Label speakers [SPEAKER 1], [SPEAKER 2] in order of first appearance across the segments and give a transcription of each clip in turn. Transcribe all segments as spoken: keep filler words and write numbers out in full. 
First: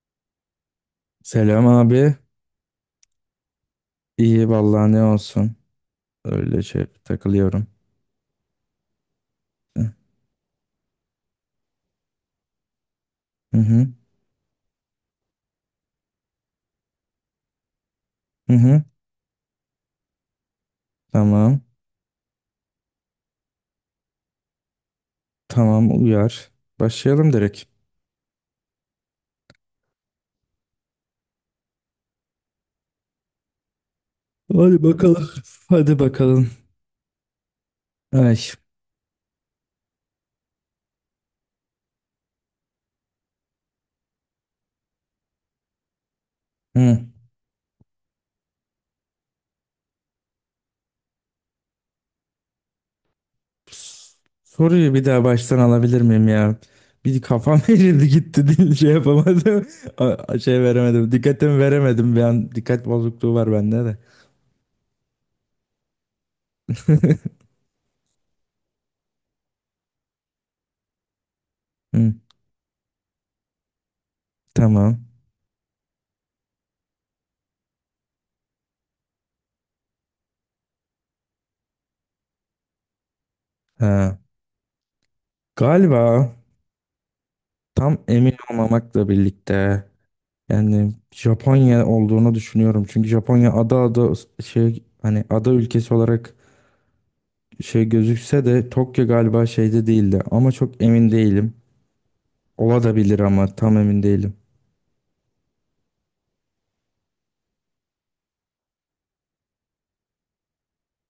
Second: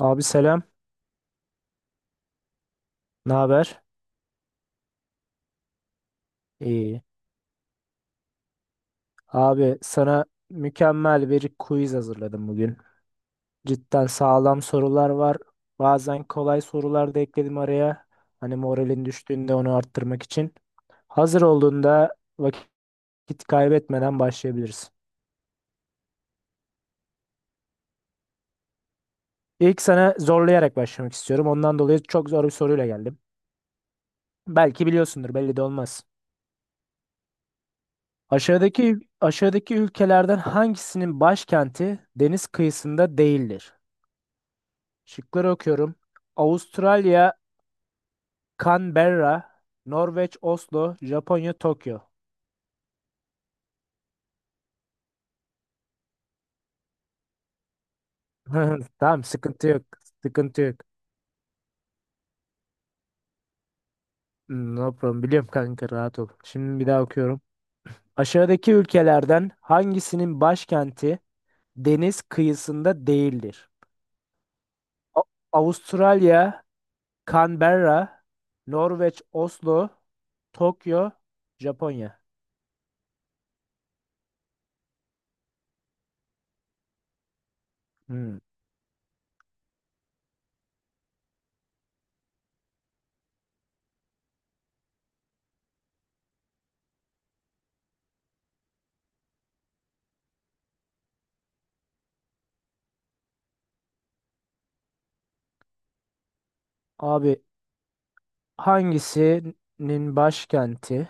[SPEAKER 1] Abi selam.
[SPEAKER 2] Selam abi.
[SPEAKER 1] Ne haber?
[SPEAKER 2] İyi vallahi ne olsun. Öyle şey
[SPEAKER 1] İyi.
[SPEAKER 2] takılıyorum.
[SPEAKER 1] Abi
[SPEAKER 2] Hı
[SPEAKER 1] sana mükemmel bir quiz hazırladım bugün.
[SPEAKER 2] hı,
[SPEAKER 1] Cidden sağlam sorular var. Bazen kolay sorular da ekledim araya.
[SPEAKER 2] hı
[SPEAKER 1] Hani
[SPEAKER 2] hı.
[SPEAKER 1] moralin düştüğünde onu arttırmak için. Hazır
[SPEAKER 2] Tamam.
[SPEAKER 1] olduğunda vakit kaybetmeden başlayabiliriz.
[SPEAKER 2] Tamam, uyar. Başlayalım direkt.
[SPEAKER 1] İlk sana zorlayarak başlamak istiyorum. Ondan dolayı çok zor bir soruyla geldim.
[SPEAKER 2] Hadi
[SPEAKER 1] Belki
[SPEAKER 2] bakalım.
[SPEAKER 1] biliyorsundur, belli de
[SPEAKER 2] Hadi
[SPEAKER 1] olmaz.
[SPEAKER 2] bakalım. Ay.
[SPEAKER 1] Aşağıdaki aşağıdaki ülkelerden hangisinin başkenti deniz kıyısında değildir? Şıkları okuyorum.
[SPEAKER 2] Hı.
[SPEAKER 1] Avustralya, Canberra, Norveç, Oslo, Japonya, Tokyo.
[SPEAKER 2] Soruyu bir daha baştan alabilir miyim ya? Bir kafam erirdi gitti değil şey
[SPEAKER 1] Tamam,
[SPEAKER 2] yapamadım.
[SPEAKER 1] sıkıntı yok.
[SPEAKER 2] A- Şey
[SPEAKER 1] Sıkıntı yok.
[SPEAKER 2] veremedim. Dikkatimi veremedim bir an. Dikkat bozukluğu var bende de.
[SPEAKER 1] Hmm, No problem. Biliyorum kanka, rahat ol. Şimdi bir daha okuyorum. Aşağıdaki ülkelerden hangisinin başkenti
[SPEAKER 2] Hı,
[SPEAKER 1] deniz kıyısında değildir?
[SPEAKER 2] tamam.
[SPEAKER 1] A- Avustralya, Canberra, Norveç, Oslo, Tokyo, Japonya.
[SPEAKER 2] Ha. Galiba, tam emin
[SPEAKER 1] Hmm.
[SPEAKER 2] olmamakla birlikte, Yani Japonya olduğunu düşünüyorum. Çünkü Japonya ada ada şey, hani ada ülkesi olarak şey gözükse de Tokyo galiba şeyde değildi. Ama çok emin değilim. Ola da bilir ama tam emin değilim.
[SPEAKER 1] Abi, hangisinin başkenti,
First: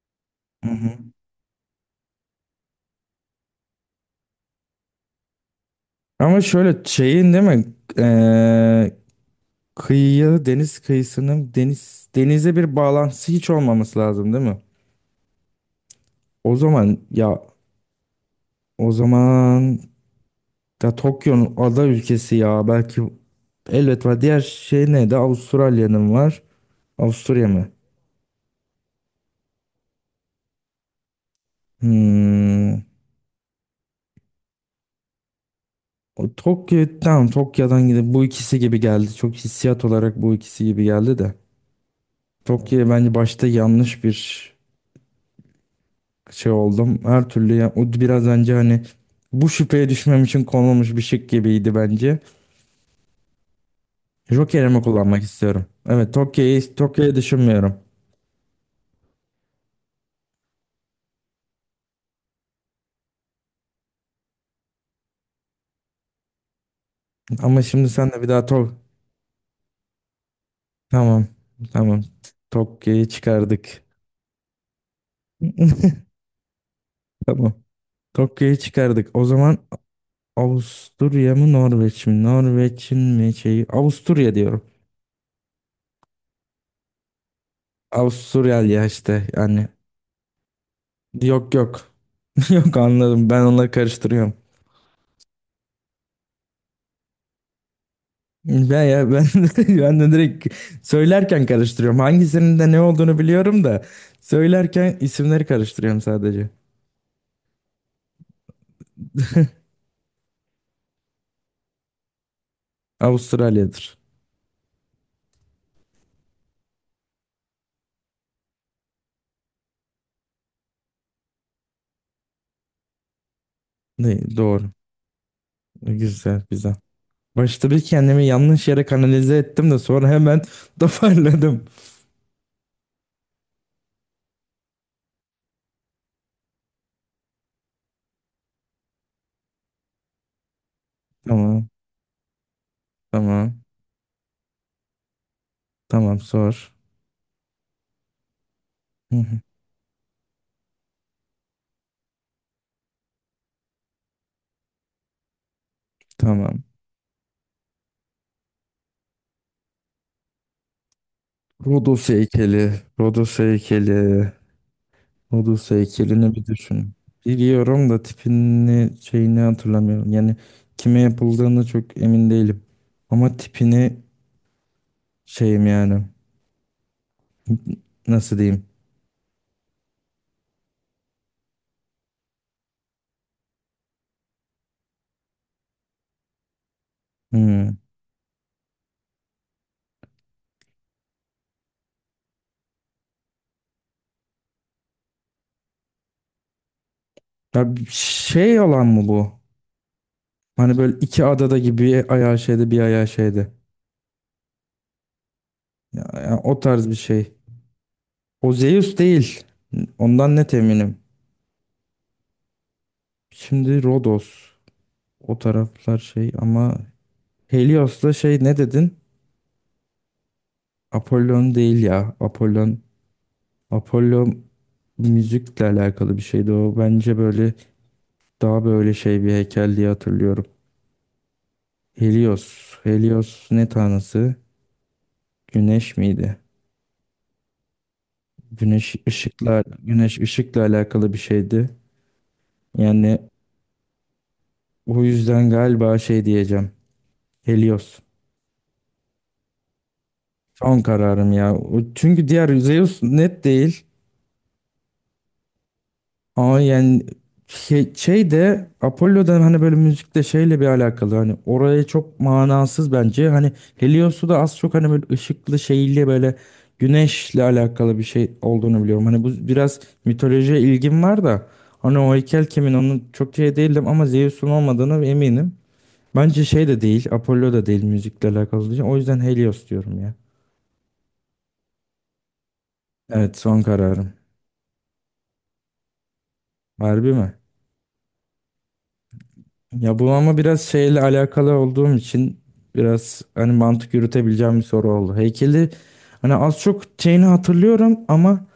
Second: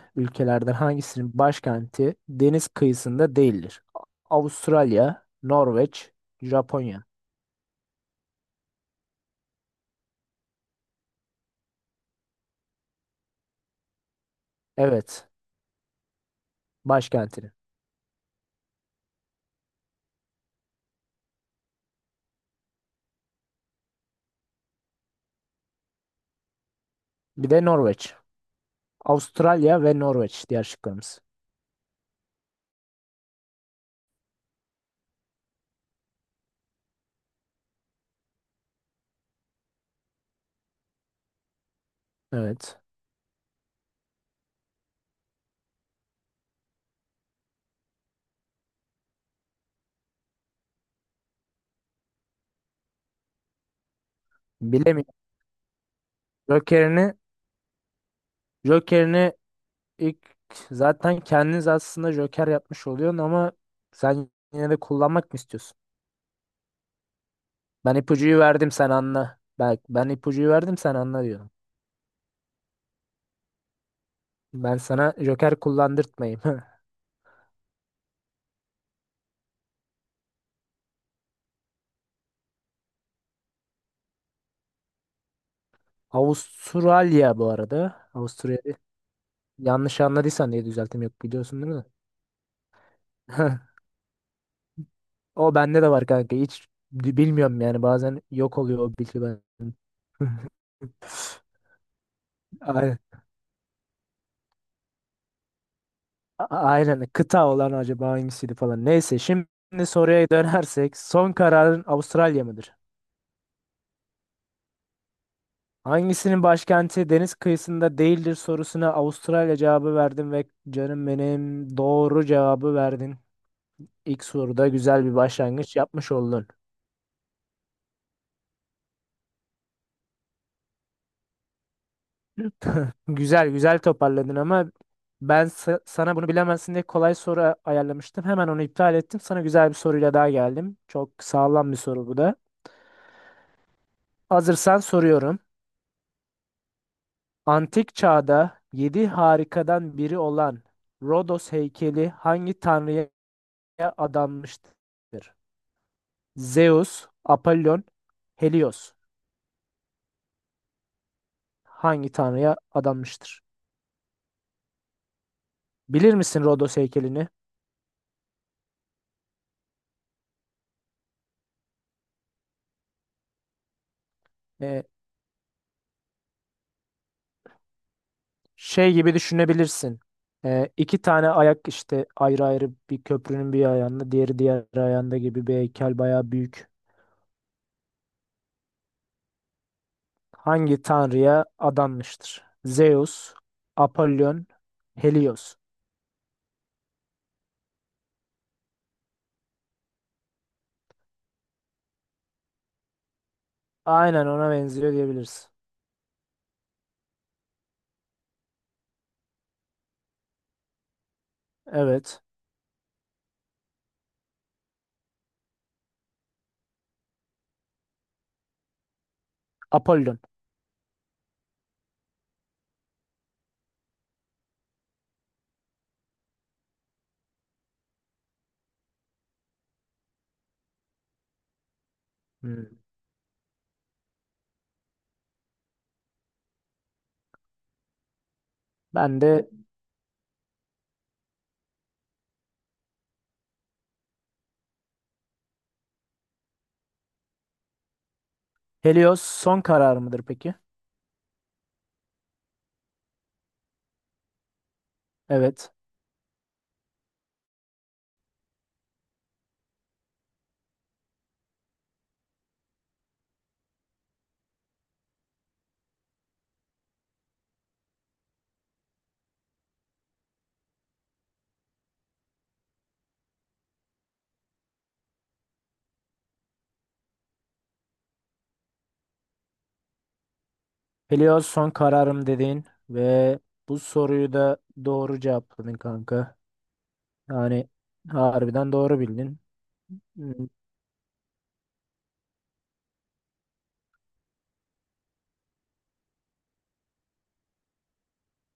[SPEAKER 2] Hı
[SPEAKER 1] ülkelerden
[SPEAKER 2] hı.
[SPEAKER 1] hangisinin başkenti deniz kıyısında değildir? Avustralya, Norveç,
[SPEAKER 2] Ama şöyle
[SPEAKER 1] Japonya.
[SPEAKER 2] şeyin değil mi? Ee, kıyıya deniz kıyısının deniz denize bir bağlantısı hiç olmaması lazım değil mi?
[SPEAKER 1] Evet,
[SPEAKER 2] O zaman ya
[SPEAKER 1] başkentinin.
[SPEAKER 2] o zaman da Tokyo'nun ada ülkesi, ya belki elbet var. Diğer şey ne de Avustralya'nın var. Avusturya
[SPEAKER 1] Bir de
[SPEAKER 2] mı?
[SPEAKER 1] Norveç. Avustralya ve Norveç diğer şıklarımız.
[SPEAKER 2] Hmm. O Tokyo, tamam, Tokyo'dan gidip bu ikisi gibi geldi. Çok hissiyat olarak bu ikisi gibi geldi de.
[SPEAKER 1] Evet.
[SPEAKER 2] Tokyo'ya bence başta yanlış bir şey oldum. Her türlü ya, o biraz önce hani bu şüpheye düşmem için konulmuş bir şık gibiydi bence. Joker'imi
[SPEAKER 1] Bilemiyorum.
[SPEAKER 2] kullanmak istiyorum. Evet, Tokyo'yu Tokyo'yu
[SPEAKER 1] Joker'ini
[SPEAKER 2] düşünmüyorum.
[SPEAKER 1] Joker'ini ilk zaten kendiniz aslında Joker yapmış oluyorsun ama sen yine de kullanmak mı istiyorsun?
[SPEAKER 2] Ama şimdi
[SPEAKER 1] Ben
[SPEAKER 2] sen de bir
[SPEAKER 1] ipucuyu
[SPEAKER 2] daha
[SPEAKER 1] verdim,
[SPEAKER 2] Tok...
[SPEAKER 1] sen anla. Bak, ben ipucuyu verdim sen anla
[SPEAKER 2] Tamam.
[SPEAKER 1] diyorum.
[SPEAKER 2] Tamam. Tokyo'yu çıkardık.
[SPEAKER 1] Ben sana Joker kullandırtmayayım.
[SPEAKER 2] Tamam. Tokyo'yu çıkardık. O zaman Avusturya mı Norveç mi? Norveç'in mi şeyi? Avusturya diyorum.
[SPEAKER 1] Avustralya bu arada.
[SPEAKER 2] Avusturyal
[SPEAKER 1] Avusturya.
[SPEAKER 2] ya işte yani.
[SPEAKER 1] Yanlış anladıysan diye düzelttim, yok
[SPEAKER 2] Yok,
[SPEAKER 1] biliyorsun değil
[SPEAKER 2] yok.
[SPEAKER 1] mi?
[SPEAKER 2] Yok, anladım. Ben onları karıştırıyorum.
[SPEAKER 1] O bende de var kanka. Hiç bi- bilmiyorum yani, bazen yok oluyor
[SPEAKER 2] Ben
[SPEAKER 1] o
[SPEAKER 2] ya
[SPEAKER 1] bilgi
[SPEAKER 2] ben
[SPEAKER 1] ben.
[SPEAKER 2] ben de direkt söylerken karıştırıyorum. Hangisinin de ne
[SPEAKER 1] Aynen.
[SPEAKER 2] olduğunu biliyorum da söylerken isimleri karıştırıyorum
[SPEAKER 1] A-
[SPEAKER 2] sadece.
[SPEAKER 1] Aynen. Kıta olan acaba hangisiydi falan. Neyse, şimdi soruya dönersek son kararın Avustralya mıdır?
[SPEAKER 2] Avustralya'dır.
[SPEAKER 1] Hangisinin başkenti deniz kıyısında değildir sorusuna Avustralya cevabı verdim ve canım benim, doğru cevabı verdin.
[SPEAKER 2] Ne,
[SPEAKER 1] İlk soruda
[SPEAKER 2] doğru.
[SPEAKER 1] güzel bir başlangıç yapmış
[SPEAKER 2] Güzel,
[SPEAKER 1] oldun.
[SPEAKER 2] güzel. Başta bir kendimi yanlış yere kanalize ettim de sonra hemen toparladım.
[SPEAKER 1] Güzel güzel toparladın ama ben sa- sana bunu bilemezsin diye kolay soru ayarlamıştım. Hemen onu iptal ettim. Sana güzel bir soruyla daha geldim. Çok
[SPEAKER 2] Tamam,
[SPEAKER 1] sağlam bir soru bu da.
[SPEAKER 2] tamam,
[SPEAKER 1] Hazırsan soruyorum.
[SPEAKER 2] tamam, sor.
[SPEAKER 1] Antik çağda yedi
[SPEAKER 2] Hı hı,
[SPEAKER 1] harikadan biri olan Rodos heykeli hangi tanrıya adanmıştır?
[SPEAKER 2] tamam.
[SPEAKER 1] Zeus, Apollon, Helios.
[SPEAKER 2] Rodos
[SPEAKER 1] Hangi tanrıya
[SPEAKER 2] heykeli. Rodos
[SPEAKER 1] adanmıştır?
[SPEAKER 2] heykeli. Rodos
[SPEAKER 1] Bilir
[SPEAKER 2] heykelini
[SPEAKER 1] misin
[SPEAKER 2] bir
[SPEAKER 1] Rodos
[SPEAKER 2] düşün.
[SPEAKER 1] heykelini?
[SPEAKER 2] Biliyorum da tipini şeyini hatırlamıyorum. Yani kime yapıldığını çok emin değilim. Ama tipini
[SPEAKER 1] Ee,
[SPEAKER 2] şeyim yani. Nasıl diyeyim?
[SPEAKER 1] Şey gibi düşünebilirsin. Ee, iki tane ayak işte ayrı ayrı, bir köprünün bir ayağında, diğeri diğer ayağında gibi bir heykel, bayağı büyük.
[SPEAKER 2] Hmm.
[SPEAKER 1] Hangi tanrıya adanmıştır? Zeus, Apollon, Helios.
[SPEAKER 2] Ya bir şey olan mı bu? Hani böyle iki adada gibi, bir ayağı şeyde bir ayağı şeyde.
[SPEAKER 1] Aynen, ona benziyor diyebiliriz.
[SPEAKER 2] Ya, ya o tarz bir şey. O Zeus değil. Ondan net eminim.
[SPEAKER 1] Evet.
[SPEAKER 2] Şimdi Rodos. O taraflar şey ama Helios'la şey ne dedin?
[SPEAKER 1] Apollon.
[SPEAKER 2] Apollon değil ya. Apollon. Apollo müzikle alakalı bir şeydi o. Bence böyle daha böyle şey bir heykel diye hatırlıyorum.
[SPEAKER 1] Hmm.
[SPEAKER 2] Helios. Helios ne tanrısı? Güneş miydi? Güneş
[SPEAKER 1] Ben de.
[SPEAKER 2] ışıkla güneş ışıkla alakalı bir şeydi. Yani o yüzden galiba şey diyeceğim. Helios.
[SPEAKER 1] Helios son karar mıdır peki?
[SPEAKER 2] Son kararım ya. O- Çünkü diğer, Zeus net değil.
[SPEAKER 1] Evet.
[SPEAKER 2] Ama yani şey, şey de Apollo'da hani böyle müzikle şeyle bir alakalı, hani oraya çok manasız bence. Hani Helios'u da az çok hani böyle ışıklı şeyli böyle güneşle alakalı bir şey olduğunu biliyorum. Hani bu biraz mitolojiye ilgim var da hani o heykel kimin, onun çok şey değildim ama Zeus'un olmadığını eminim. Bence şey de değil, Apollo da değil müzikle alakalı. O yüzden Helios diyorum ya.
[SPEAKER 1] Helios son kararım dedin
[SPEAKER 2] Evet,
[SPEAKER 1] ve
[SPEAKER 2] son
[SPEAKER 1] bu
[SPEAKER 2] kararım.
[SPEAKER 1] soruyu da doğru cevapladın kanka.
[SPEAKER 2] Harbi mi?
[SPEAKER 1] Yani harbiden doğru bildin.
[SPEAKER 2] Ya bu
[SPEAKER 1] Hmm.
[SPEAKER 2] ama biraz şeyle alakalı olduğum için biraz hani mantık yürütebileceğim bir soru oldu. Heykeli hani az çok şeyini hatırlıyorum ama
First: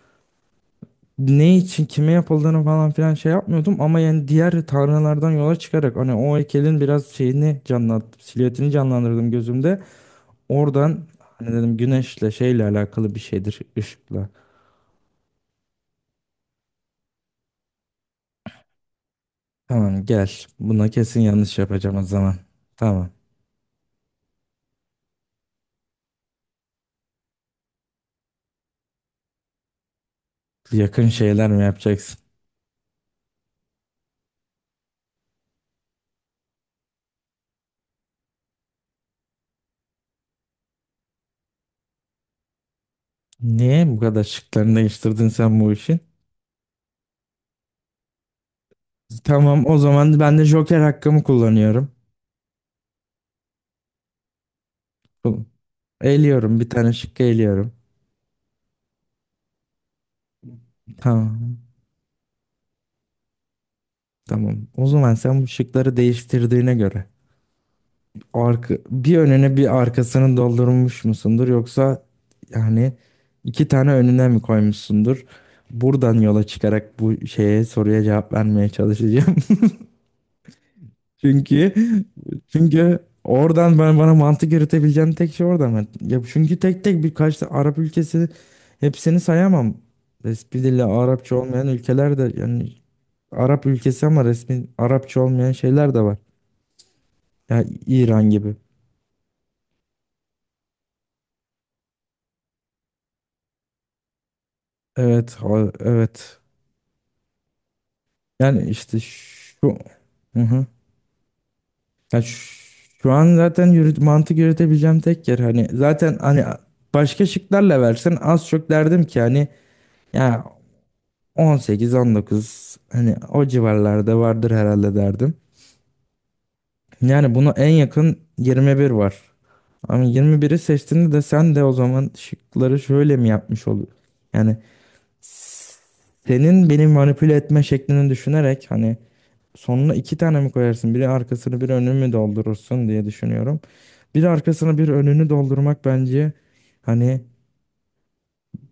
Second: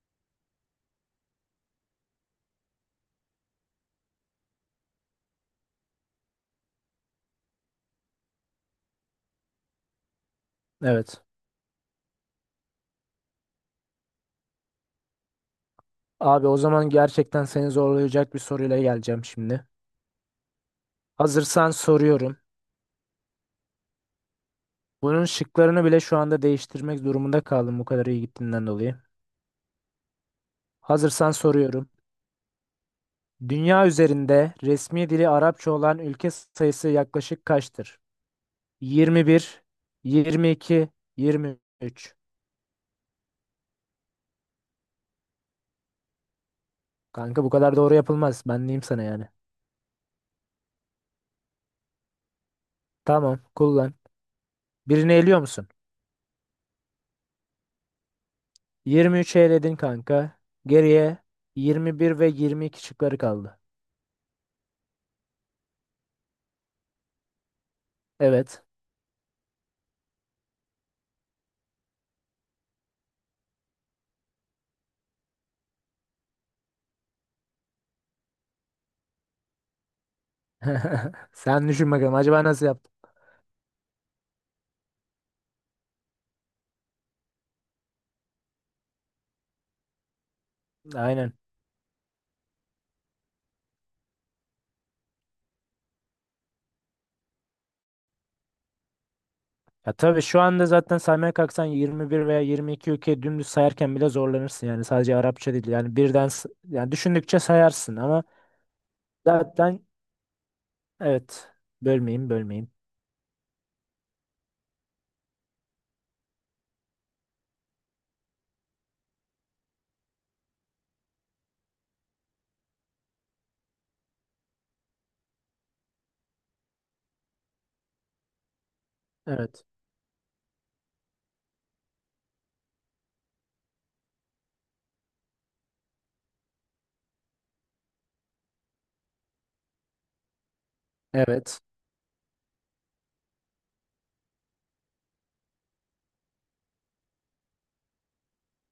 [SPEAKER 2] ne için kime yapıldığını falan filan şey yapmıyordum, ama yani diğer tanrılardan yola çıkarak hani o heykelin biraz şeyini canlattım, silüetini canlandırdım gözümde. Oradan
[SPEAKER 1] Evet.
[SPEAKER 2] hani dedim güneşle şeyle alakalı bir şeydir, ışıkla.
[SPEAKER 1] Abi, o zaman gerçekten seni zorlayacak bir soruyla geleceğim şimdi.
[SPEAKER 2] Tamam, gel, buna kesin yanlış
[SPEAKER 1] Hazırsan
[SPEAKER 2] yapacağım o zaman.
[SPEAKER 1] soruyorum.
[SPEAKER 2] Tamam,
[SPEAKER 1] Bunun şıklarını bile şu anda değiştirmek durumunda kaldım, bu kadar iyi gittiğinden dolayı.
[SPEAKER 2] yakın
[SPEAKER 1] Hazırsan
[SPEAKER 2] şeyler mi
[SPEAKER 1] soruyorum.
[SPEAKER 2] yapacaksın?
[SPEAKER 1] Dünya üzerinde resmi dili Arapça olan ülke sayısı yaklaşık kaçtır? yirmi bir, yirmi iki, yirmi üç.
[SPEAKER 2] Niye bu kadar şıklarını değiştirdin sen bu işin?
[SPEAKER 1] Kanka bu kadar doğru yapılmaz. Ben diyeyim sana yani.
[SPEAKER 2] Tamam, o zaman ben de Joker hakkımı kullanıyorum.
[SPEAKER 1] Tamam, kullan. Birini eliyor
[SPEAKER 2] Bu-
[SPEAKER 1] musun?
[SPEAKER 2] Eğiliyorum, bir tane şıkkı eğiliyorum.
[SPEAKER 1] yirmi üçü eledin kanka. Geriye
[SPEAKER 2] Tamam.
[SPEAKER 1] yirmi bir ve yirmi iki şıkları kaldı.
[SPEAKER 2] Tamam. O zaman sen bu şıkları değiştirdiğine göre
[SPEAKER 1] Evet.
[SPEAKER 2] arka, bir önüne bir arkasını doldurmuş musundur, yoksa yani iki tane önüne mi koymuşsundur? Buradan yola çıkarak bu şeye soruya cevap vermeye çalışacağım.
[SPEAKER 1] Sen
[SPEAKER 2] Çünkü
[SPEAKER 1] düşün bakalım acaba nasıl
[SPEAKER 2] çünkü
[SPEAKER 1] yaptın?
[SPEAKER 2] oradan, ben bana mantık yürütebileceğim tek şey oradan. Ben- Ya çünkü tek tek birkaç tane Arap ülkesi, hepsini sayamam. Resmi dili
[SPEAKER 1] Aynen.
[SPEAKER 2] Arapça olmayan ülkeler de yani Arap ülkesi ama resmi Arapça olmayan şeyler de var. Yani İran gibi.
[SPEAKER 1] Ya tabii şu anda zaten saymaya kalksan yirmi bir veya yirmi iki ülke dümdüz sayarken bile zorlanırsın yani, sadece
[SPEAKER 2] Evet,
[SPEAKER 1] Arapça
[SPEAKER 2] ha-
[SPEAKER 1] değil yani birden
[SPEAKER 2] evet.
[SPEAKER 1] s- yani düşündükçe sayarsın ama
[SPEAKER 2] Yani işte şu.
[SPEAKER 1] zaten
[SPEAKER 2] Hı hı.
[SPEAKER 1] evet
[SPEAKER 2] Ya
[SPEAKER 1] bölmeyeyim
[SPEAKER 2] şu,
[SPEAKER 1] bölmeyeyim.
[SPEAKER 2] şu an zaten yürüt, mantık yürütebileceğim tek yer hani, zaten hani başka şıklarla versen az çok derdim ki hani ya On sekiz, on dokuz, hani o civarlarda vardır herhalde derdim. Yani buna en yakın yirmi bir var.
[SPEAKER 1] Evet.
[SPEAKER 2] Ama yirmi biri seçtiğinde de sen de o zaman şıkları şöyle mi yapmış oluyor? Yani, s- senin beni manipüle etme şeklini düşünerek hani sonuna iki tane mi koyarsın, biri arkasını
[SPEAKER 1] Evet.
[SPEAKER 2] bir önünü mü doldurursun diye düşünüyorum. Bir arkasını bir önünü doldurmak bence hani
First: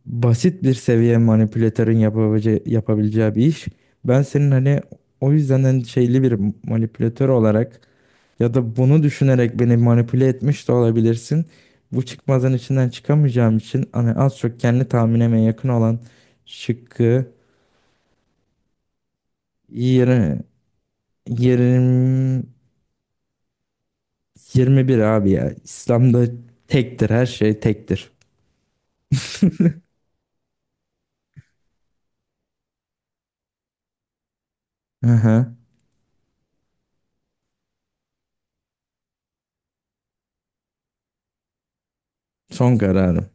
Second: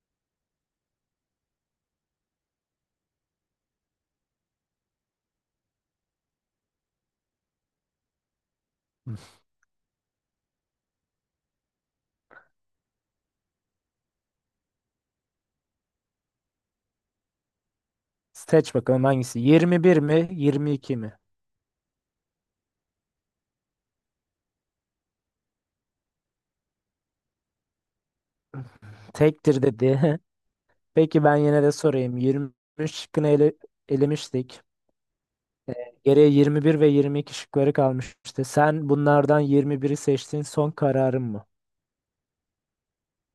[SPEAKER 2] basit bir seviye manipülatörün yapabileceği, yapabileceği bir iş. Ben senin hani, o yüzden hani şeyli bir manipülatör olarak ya da bunu
[SPEAKER 1] Hı.
[SPEAKER 2] düşünerek beni manipüle etmiş de olabilirsin. Bu çıkmazın içinden çıkamayacağım için hani az çok kendi tahminime yakın olan şıkkı,
[SPEAKER 1] Seç bakalım hangisi? yirmi bir mi
[SPEAKER 2] yirmi
[SPEAKER 1] yirmi iki mi?
[SPEAKER 2] yirmi yirmi bir abi ya. İslam'da tektir, her şey tektir.
[SPEAKER 1] Tektir dedi. Peki ben yine de sorayım. yirmi üç şıkkını ele, elemiştik.
[SPEAKER 2] Hı hı.
[SPEAKER 1] Geriye yirmi bir ve yirmi iki şıkları kalmıştı. Sen bunlardan yirmi biri seçtin. Son kararın mı?
[SPEAKER 2] Son kararım.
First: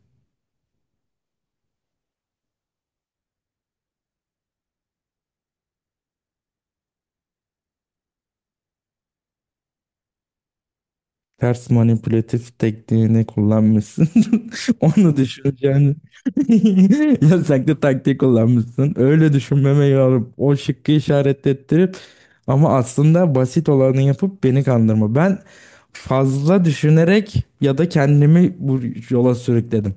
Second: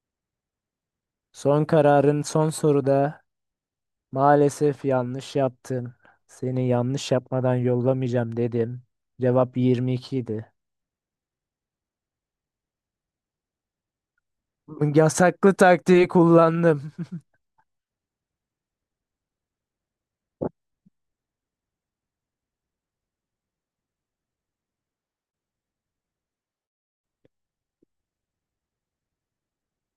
[SPEAKER 1] Son kararın son soruda maalesef yanlış yaptın. Seni yanlış yapmadan yollamayacağım dedim. Cevap yirmi iki idi.
[SPEAKER 2] Ters manipülatif tekniğini kullanmışsın. Onu
[SPEAKER 1] Yasaklı
[SPEAKER 2] düşüneceğini.
[SPEAKER 1] taktiği kullandım.
[SPEAKER 2] Yasaklı taktiği kullanmışsın. Öyle düşünmemeyi alıp o şıkkı işaret ettirip ama aslında basit olanı yapıp beni kandırma. Ben fazla düşünerek ya da kendimi bu yola sürükledim.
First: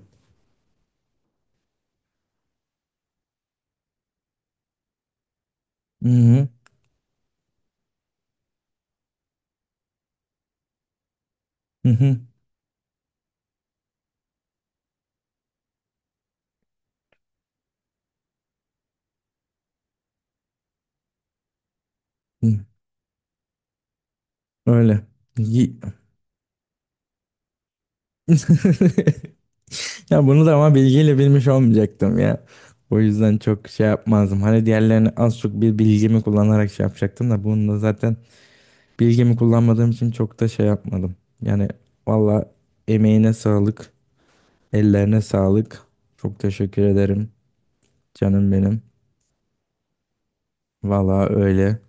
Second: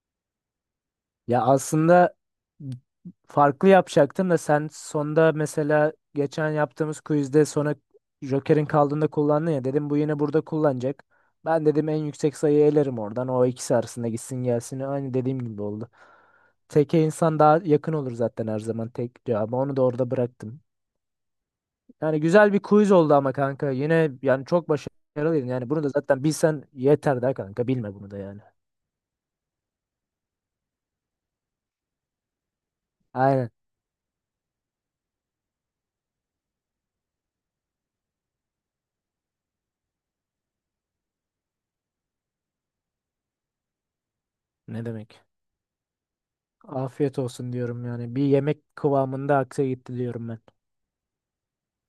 [SPEAKER 1] Ya aslında farklı yapacaktım da sen sonda, mesela
[SPEAKER 2] Hı hı.
[SPEAKER 1] geçen yaptığımız quizde sonra Joker'in kaldığında kullandın ya, dedim bu yine burada kullanacak. Ben
[SPEAKER 2] Hı
[SPEAKER 1] dedim en
[SPEAKER 2] hı.
[SPEAKER 1] yüksek sayıyı elerim, oradan o ikisi arasında gitsin gelsin, aynı dediğim gibi oldu. Teke insan daha yakın olur zaten her zaman, tek cevabı onu da orada bıraktım. Yani
[SPEAKER 2] Hı.
[SPEAKER 1] güzel bir quiz oldu ama kanka, yine yani çok
[SPEAKER 2] Öyle.
[SPEAKER 1] başarılıydın yani,
[SPEAKER 2] Yi-
[SPEAKER 1] bunu da zaten bilsen yeter de kanka, bilme bunu da yani.
[SPEAKER 2] Ya, bunu da ama bilgiyle bilmiş olmayacaktım ya. O yüzden
[SPEAKER 1] Aynen,
[SPEAKER 2] çok şey yapmazdım. Hani diğerlerini az çok bir bilgimi kullanarak şey yapacaktım da bunu da zaten bilgimi kullanmadığım için çok da şey yapmadım. Yani valla, emeğine sağlık,
[SPEAKER 1] ne
[SPEAKER 2] ellerine
[SPEAKER 1] demek.
[SPEAKER 2] sağlık. Çok teşekkür
[SPEAKER 1] Afiyet
[SPEAKER 2] ederim
[SPEAKER 1] olsun diyorum yani. Bir
[SPEAKER 2] canım
[SPEAKER 1] yemek
[SPEAKER 2] benim.
[SPEAKER 1] kıvamında aksa gitti diyorum ben.
[SPEAKER 2] Valla öyle.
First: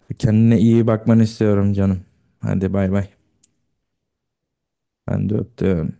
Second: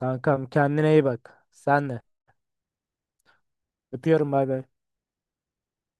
[SPEAKER 1] Kankam
[SPEAKER 2] Kendine iyi
[SPEAKER 1] kendine iyi
[SPEAKER 2] bakmanı
[SPEAKER 1] bak.
[SPEAKER 2] istiyorum
[SPEAKER 1] Sen
[SPEAKER 2] canım.
[SPEAKER 1] de.
[SPEAKER 2] Hadi bay bay.
[SPEAKER 1] Öpüyorum, bay bay.
[SPEAKER 2] Ben de öptüm.